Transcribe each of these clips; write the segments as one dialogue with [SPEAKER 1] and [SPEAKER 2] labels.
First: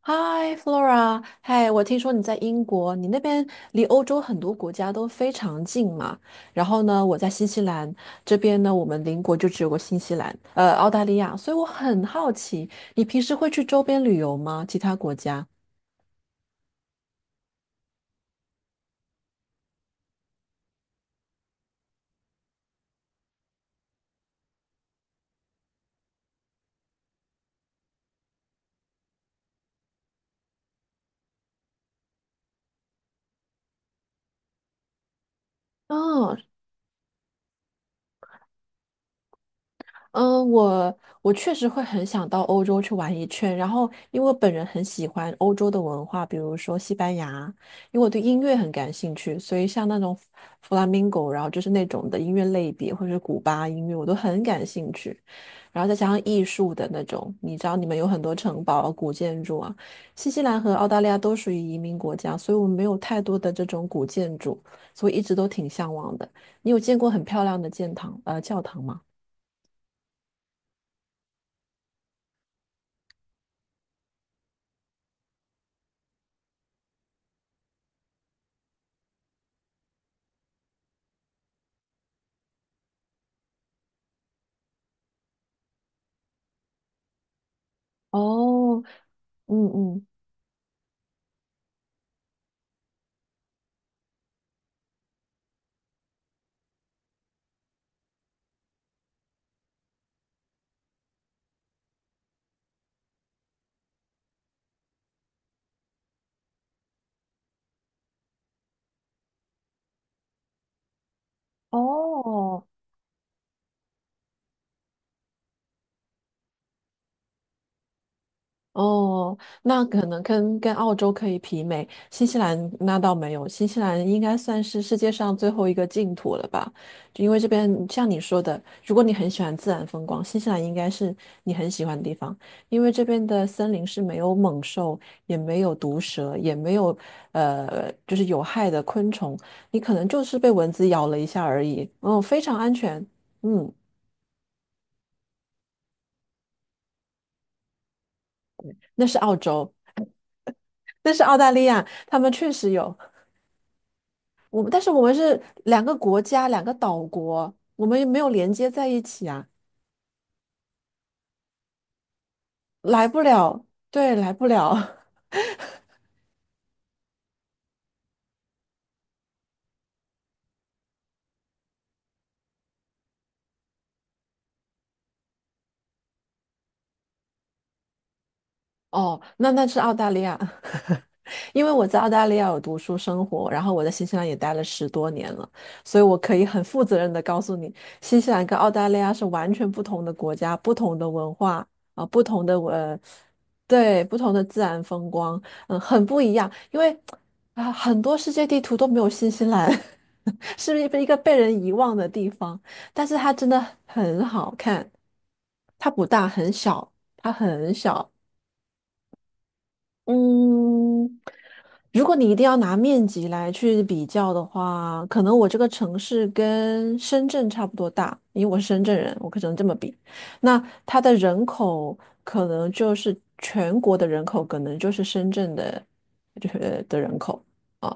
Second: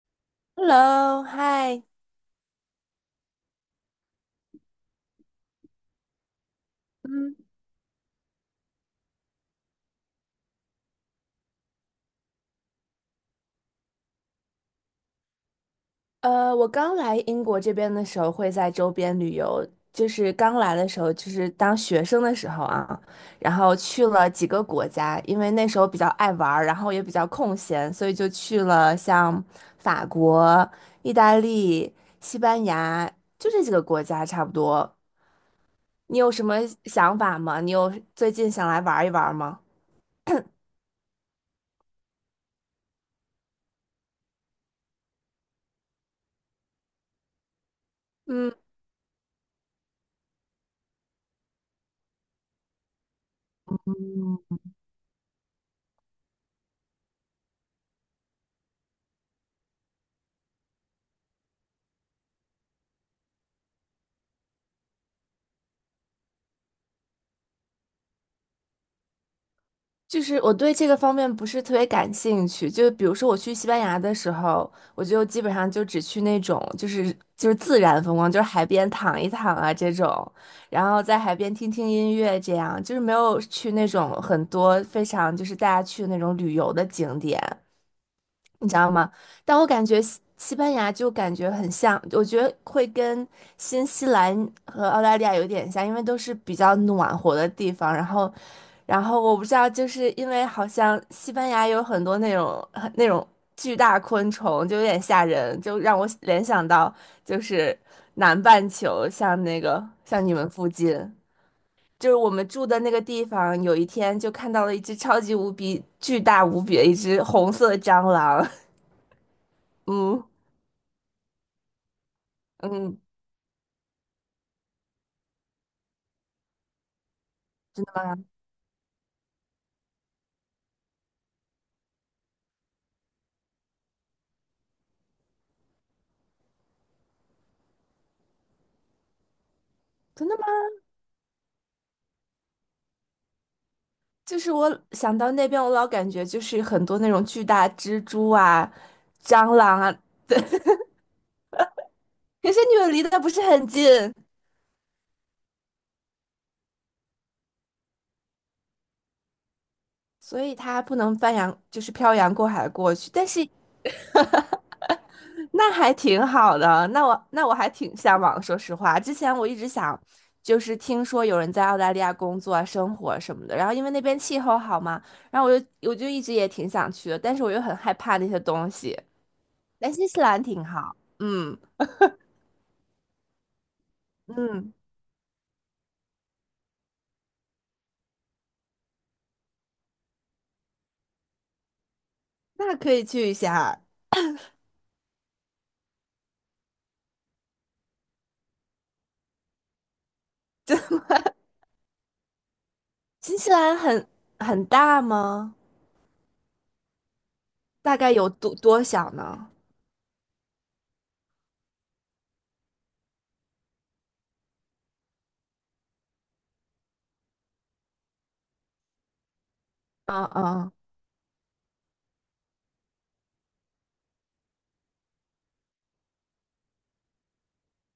[SPEAKER 1] 嗨，Flora，
[SPEAKER 2] Hello，
[SPEAKER 1] 嗨，
[SPEAKER 2] 嗨，
[SPEAKER 1] 我听说你在英国，你那边离欧洲很多国家都非常近嘛。然后呢，我在
[SPEAKER 2] 嗯，
[SPEAKER 1] 新西兰这边呢，我们邻国就只有个新西兰，澳大利亚，所以我很好奇，你平时会去周边旅游吗？其他国家？
[SPEAKER 2] 我刚来英国这边的时候会在周边旅游，就是刚来的时候，就是当学生的时候啊，然后去了几个国家，因为那时候比较爱玩儿，然后也比较空闲，所以就去了像法国、意大利、西班牙，就这几个国家差不多。你有
[SPEAKER 1] 哦。
[SPEAKER 2] 什么想法吗？你有最近想来玩一玩吗？
[SPEAKER 1] 嗯，我确实会很想到欧洲去玩一圈，然后因为我本人很喜欢欧洲的文化，比如说西班牙，因为我对音
[SPEAKER 2] 嗯。
[SPEAKER 1] 乐很感兴趣，所以像那种弗拉明戈，然后就是那种的音乐类别，或者是古巴音乐，我都很感兴趣。然后再加上艺术的那种，你知道你们有很多城堡啊古建筑啊，新西兰和澳大利亚都属于移民国家，所以我们没有太多的这种古建筑，所以一直都挺向往的。你有见过很漂亮的教堂吗？
[SPEAKER 2] 就是我对这个方面不是特别感兴趣，就比如说我去西班牙的时候，我就基本上就只去那种就是自然风光，就是海边躺一躺啊这种，然后在海边听听音乐这样，就是没有去那种很多非常就是大家去的那种旅游的景点。你知
[SPEAKER 1] 哦，
[SPEAKER 2] 道吗？但
[SPEAKER 1] 嗯
[SPEAKER 2] 我感觉
[SPEAKER 1] 嗯，
[SPEAKER 2] 西班牙就感觉很像，我觉得会跟新西兰和澳大利亚有点像，因为都是比较暖和的地方。然后我不知道，就是因为好像西班牙有很多那种很那种巨大昆虫，就有点吓人，就让我联想到就是南半球，像那个像你们附近。就是我们住
[SPEAKER 1] 哦
[SPEAKER 2] 的那个地方，有一天就看到了一只超级无比巨大无比的一只红色的蟑螂。
[SPEAKER 1] 哦，那可能
[SPEAKER 2] 嗯
[SPEAKER 1] 跟澳洲可以媲美，新西兰那
[SPEAKER 2] 嗯，
[SPEAKER 1] 倒没有，新西兰应该算是世界上最后一个净土了吧？就因为这边像你说的，如果你很喜欢自然风光，新西兰应该是你很喜欢的地方，因为这边的森林是没有猛兽，也没有毒蛇，也没有就是有害的昆虫，你可能就
[SPEAKER 2] 真的
[SPEAKER 1] 是
[SPEAKER 2] 吗？
[SPEAKER 1] 被蚊子咬了一下而已，嗯，非常安全，嗯，
[SPEAKER 2] 就是我想到那边，我老感觉就是很多那种巨大蜘蛛啊、
[SPEAKER 1] 那是澳
[SPEAKER 2] 蟑
[SPEAKER 1] 洲。
[SPEAKER 2] 螂啊，
[SPEAKER 1] 但是澳大利亚他们确
[SPEAKER 2] 可是
[SPEAKER 1] 实
[SPEAKER 2] 你们
[SPEAKER 1] 有
[SPEAKER 2] 离得不是很近，
[SPEAKER 1] 我们，但是我们是两个国家，两个岛国，我们也没有连接在一起啊，
[SPEAKER 2] 所以它不能翻洋，就是漂洋过海过
[SPEAKER 1] 来
[SPEAKER 2] 去。
[SPEAKER 1] 不
[SPEAKER 2] 但是
[SPEAKER 1] 了，对，来不了。
[SPEAKER 2] 那还挺好的，那我还挺向往。说实话，之前我一直想，就是听说有人在澳大利亚工作啊、生活什么的，然后因为那边气候好嘛，然后我就一直也挺想去的，但是我又很害怕那些东西。
[SPEAKER 1] 哦，那那是
[SPEAKER 2] 但
[SPEAKER 1] 澳
[SPEAKER 2] 新
[SPEAKER 1] 大
[SPEAKER 2] 西
[SPEAKER 1] 利亚。
[SPEAKER 2] 兰挺好，嗯
[SPEAKER 1] 因为我在澳大利亚有读书生活，然后我在新西兰也待了
[SPEAKER 2] 嗯。
[SPEAKER 1] 10多年了，所以我可以很负责任的告诉你，新西兰跟澳大利亚是完全不同的国家，不同的文化啊、不同的
[SPEAKER 2] 那可
[SPEAKER 1] 呃，
[SPEAKER 2] 以去一下。
[SPEAKER 1] 对，不同的自然风光，嗯，很不一样。因为啊、很多世界地图都没有新西兰，是一个被人遗忘的地方，但是它
[SPEAKER 2] 新
[SPEAKER 1] 真
[SPEAKER 2] 西
[SPEAKER 1] 的
[SPEAKER 2] 兰
[SPEAKER 1] 很好
[SPEAKER 2] 很
[SPEAKER 1] 看，
[SPEAKER 2] 大吗？
[SPEAKER 1] 它不大，很小，它很
[SPEAKER 2] 大
[SPEAKER 1] 小，
[SPEAKER 2] 概有多小呢？
[SPEAKER 1] 嗯，如果你一定要拿面积来去比较的话，可能我这个城市跟深圳差不多大，因为我是深圳人，我可能这么比。
[SPEAKER 2] 嗯
[SPEAKER 1] 那
[SPEAKER 2] 嗯，
[SPEAKER 1] 它的人口可能就是全国的人口，可能就是深圳的，就是的人口。啊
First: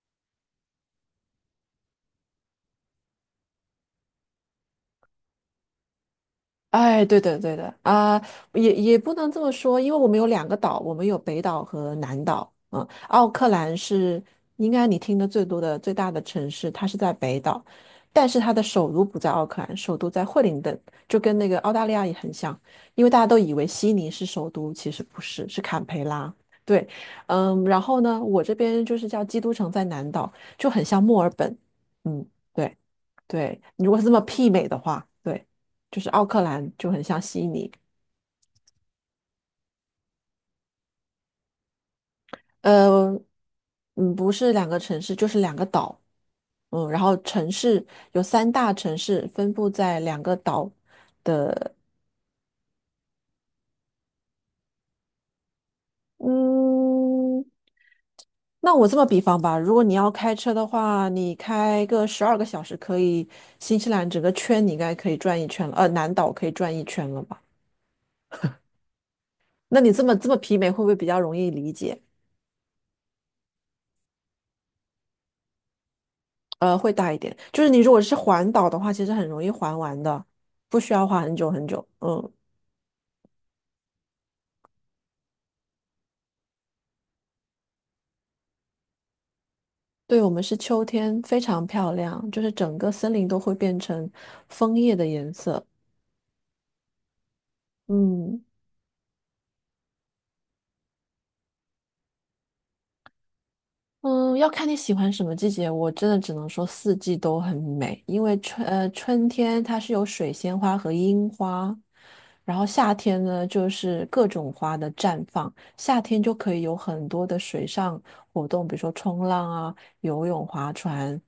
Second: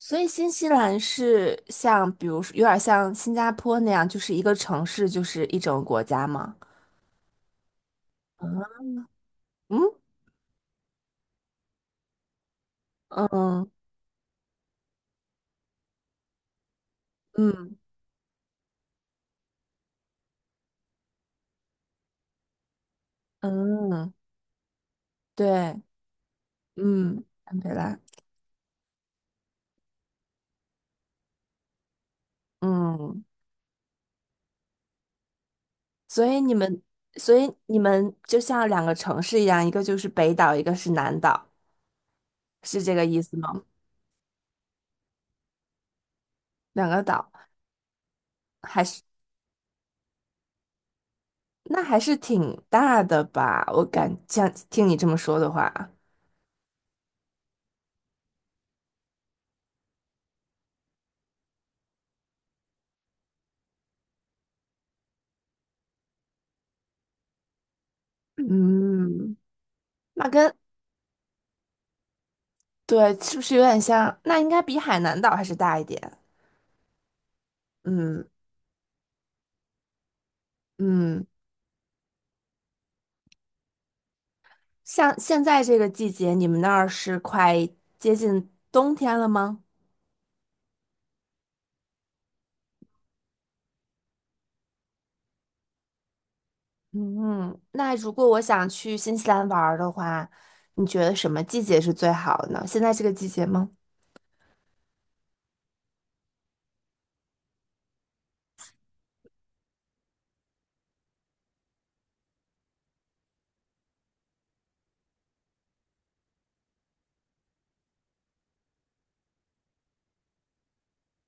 [SPEAKER 2] 所以新西兰是像，比如说有点像新加坡那样，就是一个城市就是一整个国家吗？
[SPEAKER 1] 哎，对的，对的啊，也也不能这么说，因为
[SPEAKER 2] 嗯
[SPEAKER 1] 我们有两个岛，我们有北岛和南岛。嗯，奥克
[SPEAKER 2] 嗯
[SPEAKER 1] 兰是应该你听的最多的最大的城市，它是在北岛，
[SPEAKER 2] 嗯
[SPEAKER 1] 但是它的首都不在奥克兰，首都在惠灵顿，就跟那个澳大利亚也很像，因为大家都以为悉尼
[SPEAKER 2] 嗯，
[SPEAKER 1] 是首都，其实不是，是
[SPEAKER 2] 对，
[SPEAKER 1] 坎培拉。对，
[SPEAKER 2] 嗯，堪
[SPEAKER 1] 嗯，
[SPEAKER 2] 培
[SPEAKER 1] 然
[SPEAKER 2] 拉，
[SPEAKER 1] 后呢，我这边就是叫基督城在南岛，就很像墨尔本。嗯。对。
[SPEAKER 2] 嗯，
[SPEAKER 1] 对，你如果是这么媲美的话，对，就是奥
[SPEAKER 2] 所
[SPEAKER 1] 克
[SPEAKER 2] 以你
[SPEAKER 1] 兰
[SPEAKER 2] 们，
[SPEAKER 1] 就很像
[SPEAKER 2] 所
[SPEAKER 1] 悉
[SPEAKER 2] 以
[SPEAKER 1] 尼，
[SPEAKER 2] 你们就像两个城市一样，一个就是北岛，一个是南岛，是这个
[SPEAKER 1] 呃，
[SPEAKER 2] 意思吗？
[SPEAKER 1] 嗯，不是两个城市，就是两个岛，嗯，
[SPEAKER 2] 两
[SPEAKER 1] 然
[SPEAKER 2] 个
[SPEAKER 1] 后
[SPEAKER 2] 岛。
[SPEAKER 1] 城市有三大
[SPEAKER 2] 还
[SPEAKER 1] 城
[SPEAKER 2] 是？
[SPEAKER 1] 市分布在两个岛，
[SPEAKER 2] 那还是挺大的吧？我感像听你这么说的话，
[SPEAKER 1] 嗯，那我这么比方吧，如果你要开车的话，你开个12个小时，可以新西兰整个圈你应该可以转一圈了，南岛可以转一圈了吧？
[SPEAKER 2] 嗯，
[SPEAKER 1] 那你这么这
[SPEAKER 2] 那
[SPEAKER 1] 么
[SPEAKER 2] 跟
[SPEAKER 1] 媲美，会不会比较容易理解？
[SPEAKER 2] 对是不是有点像？那应该比海南岛还是大一点。
[SPEAKER 1] 会大一点。就是你如果是
[SPEAKER 2] 嗯
[SPEAKER 1] 环岛的话，其实很容易环完的，不需要花
[SPEAKER 2] 嗯，
[SPEAKER 1] 很久很久。嗯，
[SPEAKER 2] 像现在这个季节，你们那儿是快接近冬天了吗？
[SPEAKER 1] 对，我们是秋天，非常漂亮，就是整个森林都会变成枫叶的颜色。
[SPEAKER 2] 嗯，那如果我
[SPEAKER 1] 嗯。
[SPEAKER 2] 想去新西兰玩儿的话，你觉得什么季节是最好的呢？现在这个季节吗？
[SPEAKER 1] 嗯，要看你喜欢什么季节。我真的只能说四季都很美，因为春天它是有水仙花和樱花，然后夏天呢就是各种花的绽放。夏天就可以有很多的水上活动，比如说冲浪啊、游泳、划船，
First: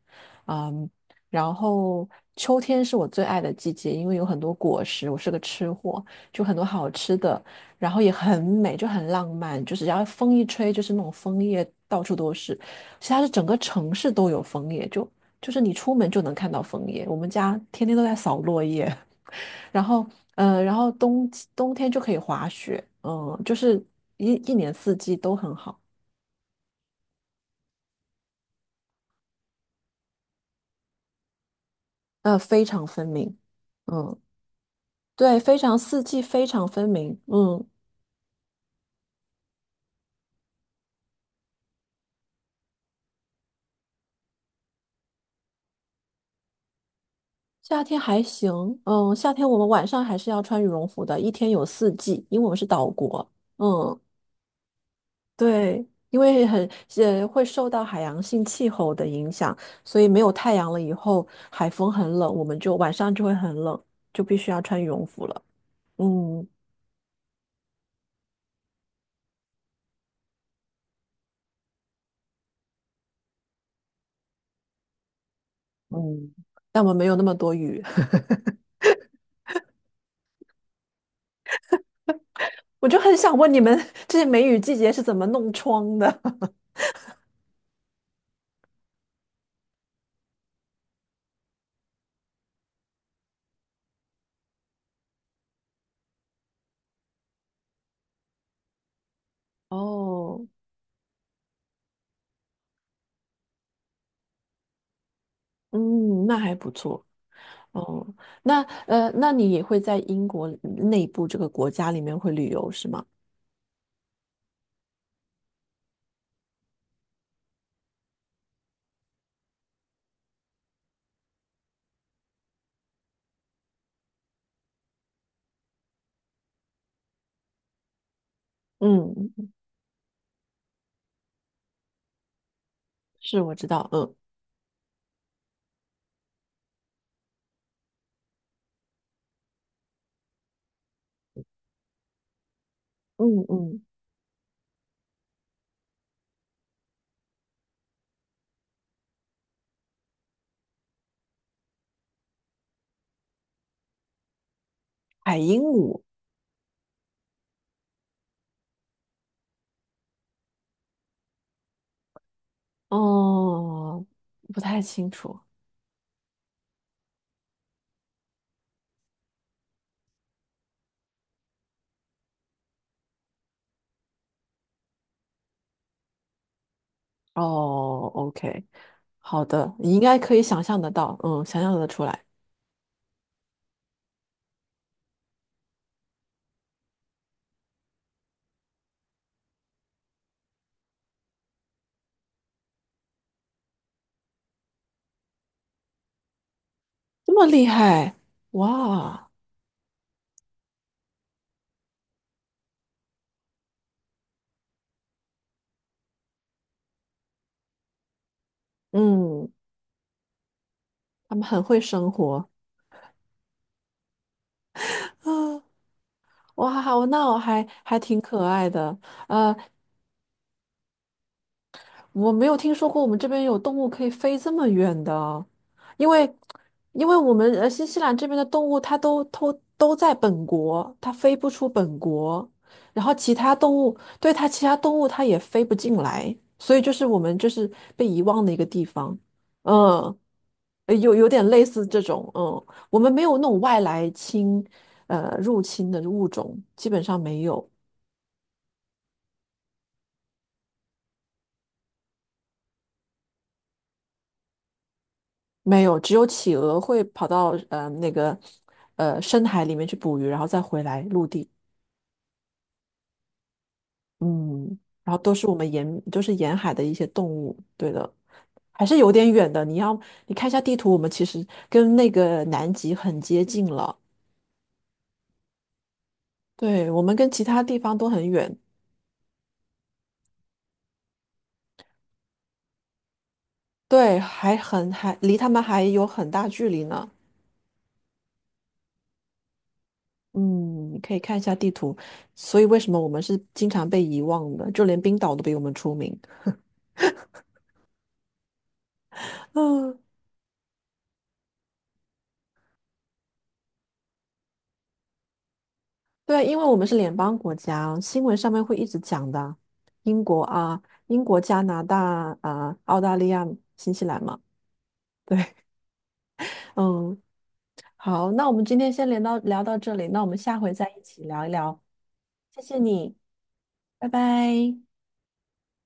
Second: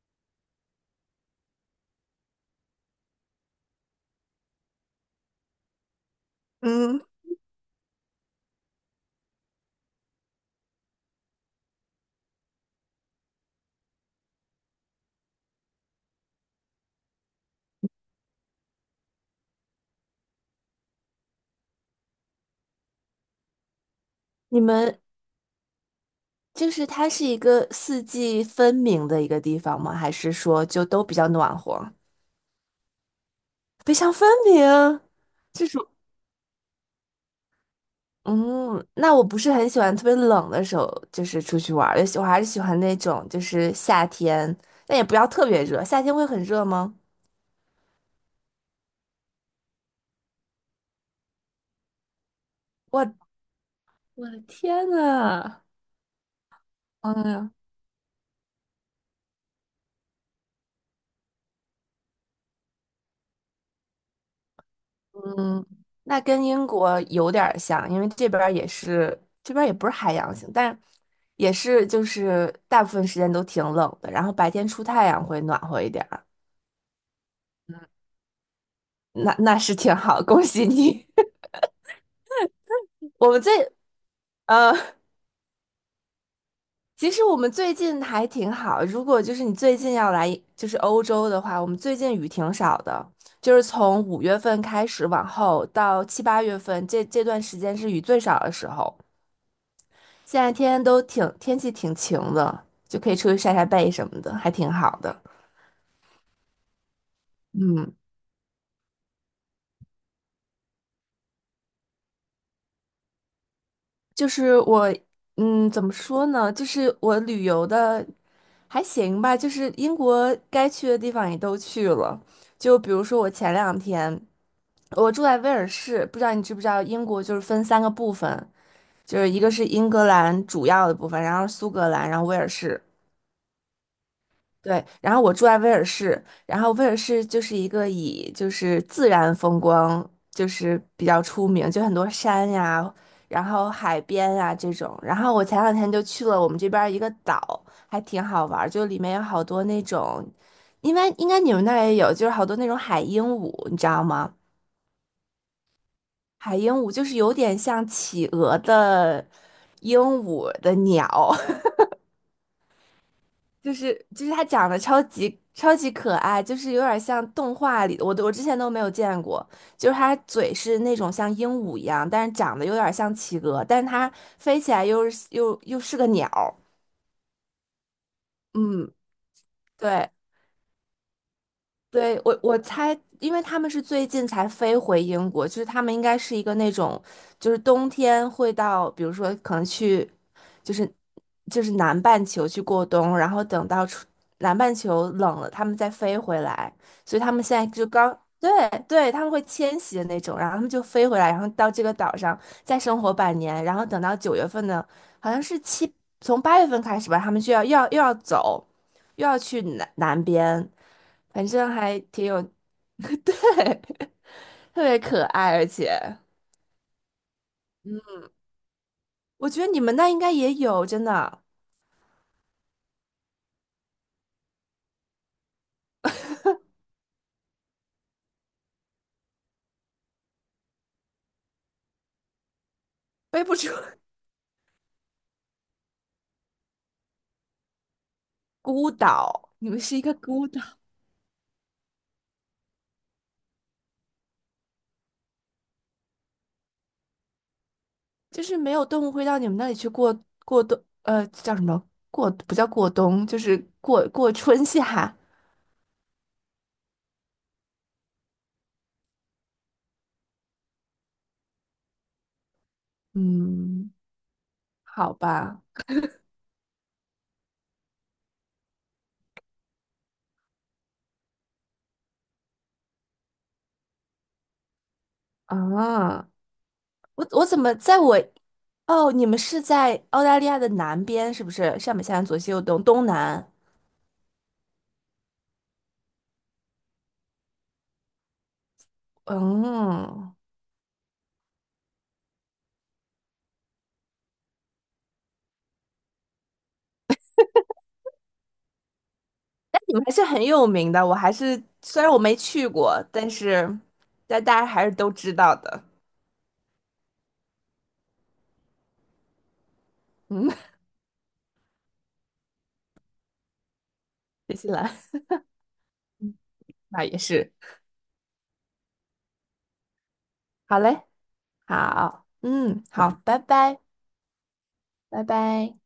[SPEAKER 1] 嗯，然后秋天是我最爱的季节，因为有很多果实，我是个吃货，就很多好
[SPEAKER 2] 嗯，
[SPEAKER 1] 吃的。然后也很美，就很浪漫，就是然后风一吹，就是那种枫叶到处都是。其实它是整个城市都有枫叶，就是你出门就能看到枫叶。我们家天天都在扫落叶，然后嗯，然后冬天就可以滑雪，嗯，就是一一
[SPEAKER 2] 你
[SPEAKER 1] 年四
[SPEAKER 2] 们
[SPEAKER 1] 季都很好，
[SPEAKER 2] 就是它是一个四季分明的一个地方吗？还是说就都比较暖和？
[SPEAKER 1] 非常分明，
[SPEAKER 2] 非常
[SPEAKER 1] 嗯，
[SPEAKER 2] 分明，
[SPEAKER 1] 对，非
[SPEAKER 2] 就
[SPEAKER 1] 常
[SPEAKER 2] 是
[SPEAKER 1] 四季非常分明，嗯。
[SPEAKER 2] 嗯，那我不是很喜欢特别冷的时候，就是出去玩儿，我还是喜欢那种就是夏天，但也不要特别热。夏天会很热吗？
[SPEAKER 1] 夏天还行，嗯，夏天我们晚上还是要穿羽绒服的，一天有四季，因为我们是岛国，
[SPEAKER 2] 我
[SPEAKER 1] 嗯。
[SPEAKER 2] 我的天呐！
[SPEAKER 1] 对，因为很
[SPEAKER 2] 哎
[SPEAKER 1] 会
[SPEAKER 2] 呀
[SPEAKER 1] 受到海洋性气候的影响，所以没有太阳了以后，海风很冷，我们就晚上就会很冷，就必须要穿羽绒服了。
[SPEAKER 2] 嗯，那跟
[SPEAKER 1] 嗯，
[SPEAKER 2] 英国有点儿像，因为这边儿也是，这边儿也不是海洋性，但也是就是大部分时间都挺冷的，然后白天出太阳会暖和一点儿，
[SPEAKER 1] 嗯，但我们没有那么多雨，
[SPEAKER 2] 那那是挺好，恭喜你。
[SPEAKER 1] 我就 很
[SPEAKER 2] 我
[SPEAKER 1] 想
[SPEAKER 2] 们
[SPEAKER 1] 问
[SPEAKER 2] 最
[SPEAKER 1] 你们这些梅雨
[SPEAKER 2] 呃，
[SPEAKER 1] 季节是怎么弄窗的？
[SPEAKER 2] 其实我们最近还挺好，如果就是你最近要来就是欧洲的话，我们最近雨挺少的，就是从五月份开始往后到七八月份这段时间是雨最少的时候。现
[SPEAKER 1] 哦，
[SPEAKER 2] 在天天都挺天气挺晴的，就可以出去晒晒背什么的，还挺好的。
[SPEAKER 1] 嗯，那还不错。
[SPEAKER 2] 嗯，
[SPEAKER 1] 哦，那那你也会在英国内部这个国家里面会旅游是吗？
[SPEAKER 2] 就是我，嗯，怎么说呢？就是我旅游的还行吧，就是英国该去的地方也都去了。就比如说我前两天，我住在威尔士，不知道你知不知道，英国就是分三个部分，就是
[SPEAKER 1] 嗯，
[SPEAKER 2] 一个是英格兰主要的部分，然后苏格兰，然后威尔士。
[SPEAKER 1] 是我知道，嗯
[SPEAKER 2] 对，然后我住在威尔士，然后威尔士就是一个以就是自然风光就是比较出名，就很多山呀，
[SPEAKER 1] 嗯
[SPEAKER 2] 然后
[SPEAKER 1] 嗯，
[SPEAKER 2] 海边呀这种。然后我前两天就去了我们这边儿一个岛，还挺好玩儿就里面有好多那种，应该你们那儿也有，就是好多那种海鹦鹉，你知道吗？
[SPEAKER 1] 海鹦鹉。
[SPEAKER 2] 海鹦鹉就是有点像企鹅的鹦鹉的鸟，就是
[SPEAKER 1] 哦，
[SPEAKER 2] 就是他
[SPEAKER 1] 不
[SPEAKER 2] 长得
[SPEAKER 1] 太
[SPEAKER 2] 超
[SPEAKER 1] 清楚。
[SPEAKER 2] 级超级可爱，就是有点像动画里的，我之前都没有见过。就是他嘴是那种像鹦鹉一样，但是长得有点像企鹅，但是它飞起来又是个鸟儿
[SPEAKER 1] 哦，OK，
[SPEAKER 2] 嗯，
[SPEAKER 1] 好的，你应
[SPEAKER 2] 对，
[SPEAKER 1] 该可以想象得到，嗯，想象得出
[SPEAKER 2] 对，
[SPEAKER 1] 来，
[SPEAKER 2] 我我猜，因为他们是最近才飞回英国，就是他们应该是一个那种，就是冬天会到，比如说可能去，就是南半球去过冬，然后等到春南半球冷了，他们再飞回来，所以他
[SPEAKER 1] 这
[SPEAKER 2] 们
[SPEAKER 1] 么
[SPEAKER 2] 现
[SPEAKER 1] 厉
[SPEAKER 2] 在就
[SPEAKER 1] 害，
[SPEAKER 2] 刚，对对，他
[SPEAKER 1] 哇，
[SPEAKER 2] 们会迁徙的那种，然后他们就飞回来，然后到这个岛上再生活半年，然后等到九月份呢，好像是七，从八月份开始吧，他们就要走，又要
[SPEAKER 1] 嗯，
[SPEAKER 2] 去南边。
[SPEAKER 1] 他们
[SPEAKER 2] 反
[SPEAKER 1] 很
[SPEAKER 2] 正
[SPEAKER 1] 会
[SPEAKER 2] 还
[SPEAKER 1] 生
[SPEAKER 2] 挺
[SPEAKER 1] 活
[SPEAKER 2] 有，特别
[SPEAKER 1] 啊，
[SPEAKER 2] 可爱，而且
[SPEAKER 1] 哇，我那我还还挺可爱的，
[SPEAKER 2] 我
[SPEAKER 1] 呃，
[SPEAKER 2] 觉得你们那应该也有，真的
[SPEAKER 1] 我没有听说过我们这边有动物可以飞这么远的，因为因为我们新西兰这边的动物它都在本国，它飞不出本国，然后其
[SPEAKER 2] 背
[SPEAKER 1] 他
[SPEAKER 2] 不出
[SPEAKER 1] 动物 对它其他动物它也飞不进来，所以就是我们就是被遗忘的一个地
[SPEAKER 2] 孤
[SPEAKER 1] 方，
[SPEAKER 2] 岛，你们是一个
[SPEAKER 1] 嗯，
[SPEAKER 2] 孤岛，
[SPEAKER 1] 有有点类似这种，嗯，我们没有那种外来入侵的物种，基本上没有。
[SPEAKER 2] 就是没有动物会到你们那里去过过冬，叫什么过不叫过冬，就是过春夏，
[SPEAKER 1] 没有，只有企鹅会跑到那个深海里面去捕鱼，然后再回来陆地。
[SPEAKER 2] 嗯，
[SPEAKER 1] 嗯，
[SPEAKER 2] 好
[SPEAKER 1] 然后都是我
[SPEAKER 2] 吧，
[SPEAKER 1] 们沿就是沿海的一些动物。对的，还是有点远的。你要你看一下地图，我们其实跟那个南极很接近了。
[SPEAKER 2] 啊，
[SPEAKER 1] 对，我们
[SPEAKER 2] 我
[SPEAKER 1] 跟其
[SPEAKER 2] 我怎
[SPEAKER 1] 他
[SPEAKER 2] 么
[SPEAKER 1] 地方
[SPEAKER 2] 在
[SPEAKER 1] 都
[SPEAKER 2] 我
[SPEAKER 1] 很远，
[SPEAKER 2] 哦，你们是在澳大利亚的南边是不是？上北下南左西右东东南，
[SPEAKER 1] 对，还很还离他们还有很大距离呢。
[SPEAKER 2] 嗯。
[SPEAKER 1] 嗯，你可以看一下地图。所以为什么我们是经常被遗忘的？就连冰岛都比我们出名。嗯。
[SPEAKER 2] 们还是很有名的，我还是虽然我没去过，但是但大家还是都知道的。
[SPEAKER 1] 对啊，因为我们是联邦国家，新闻上面会一直讲的，英国
[SPEAKER 2] 嗯，
[SPEAKER 1] 啊，英国、加拿大啊，澳大利亚、新西兰嘛。
[SPEAKER 2] 新西兰
[SPEAKER 1] 对，
[SPEAKER 2] 那也
[SPEAKER 1] 嗯，
[SPEAKER 2] 是。
[SPEAKER 1] 好，那我们今天先聊到聊到这里，那我们下回
[SPEAKER 2] 好
[SPEAKER 1] 再一
[SPEAKER 2] 嘞，
[SPEAKER 1] 起聊一聊。
[SPEAKER 2] 好，
[SPEAKER 1] 谢谢
[SPEAKER 2] 嗯，好，
[SPEAKER 1] 你，
[SPEAKER 2] 拜拜，
[SPEAKER 1] 拜拜。
[SPEAKER 2] 拜拜。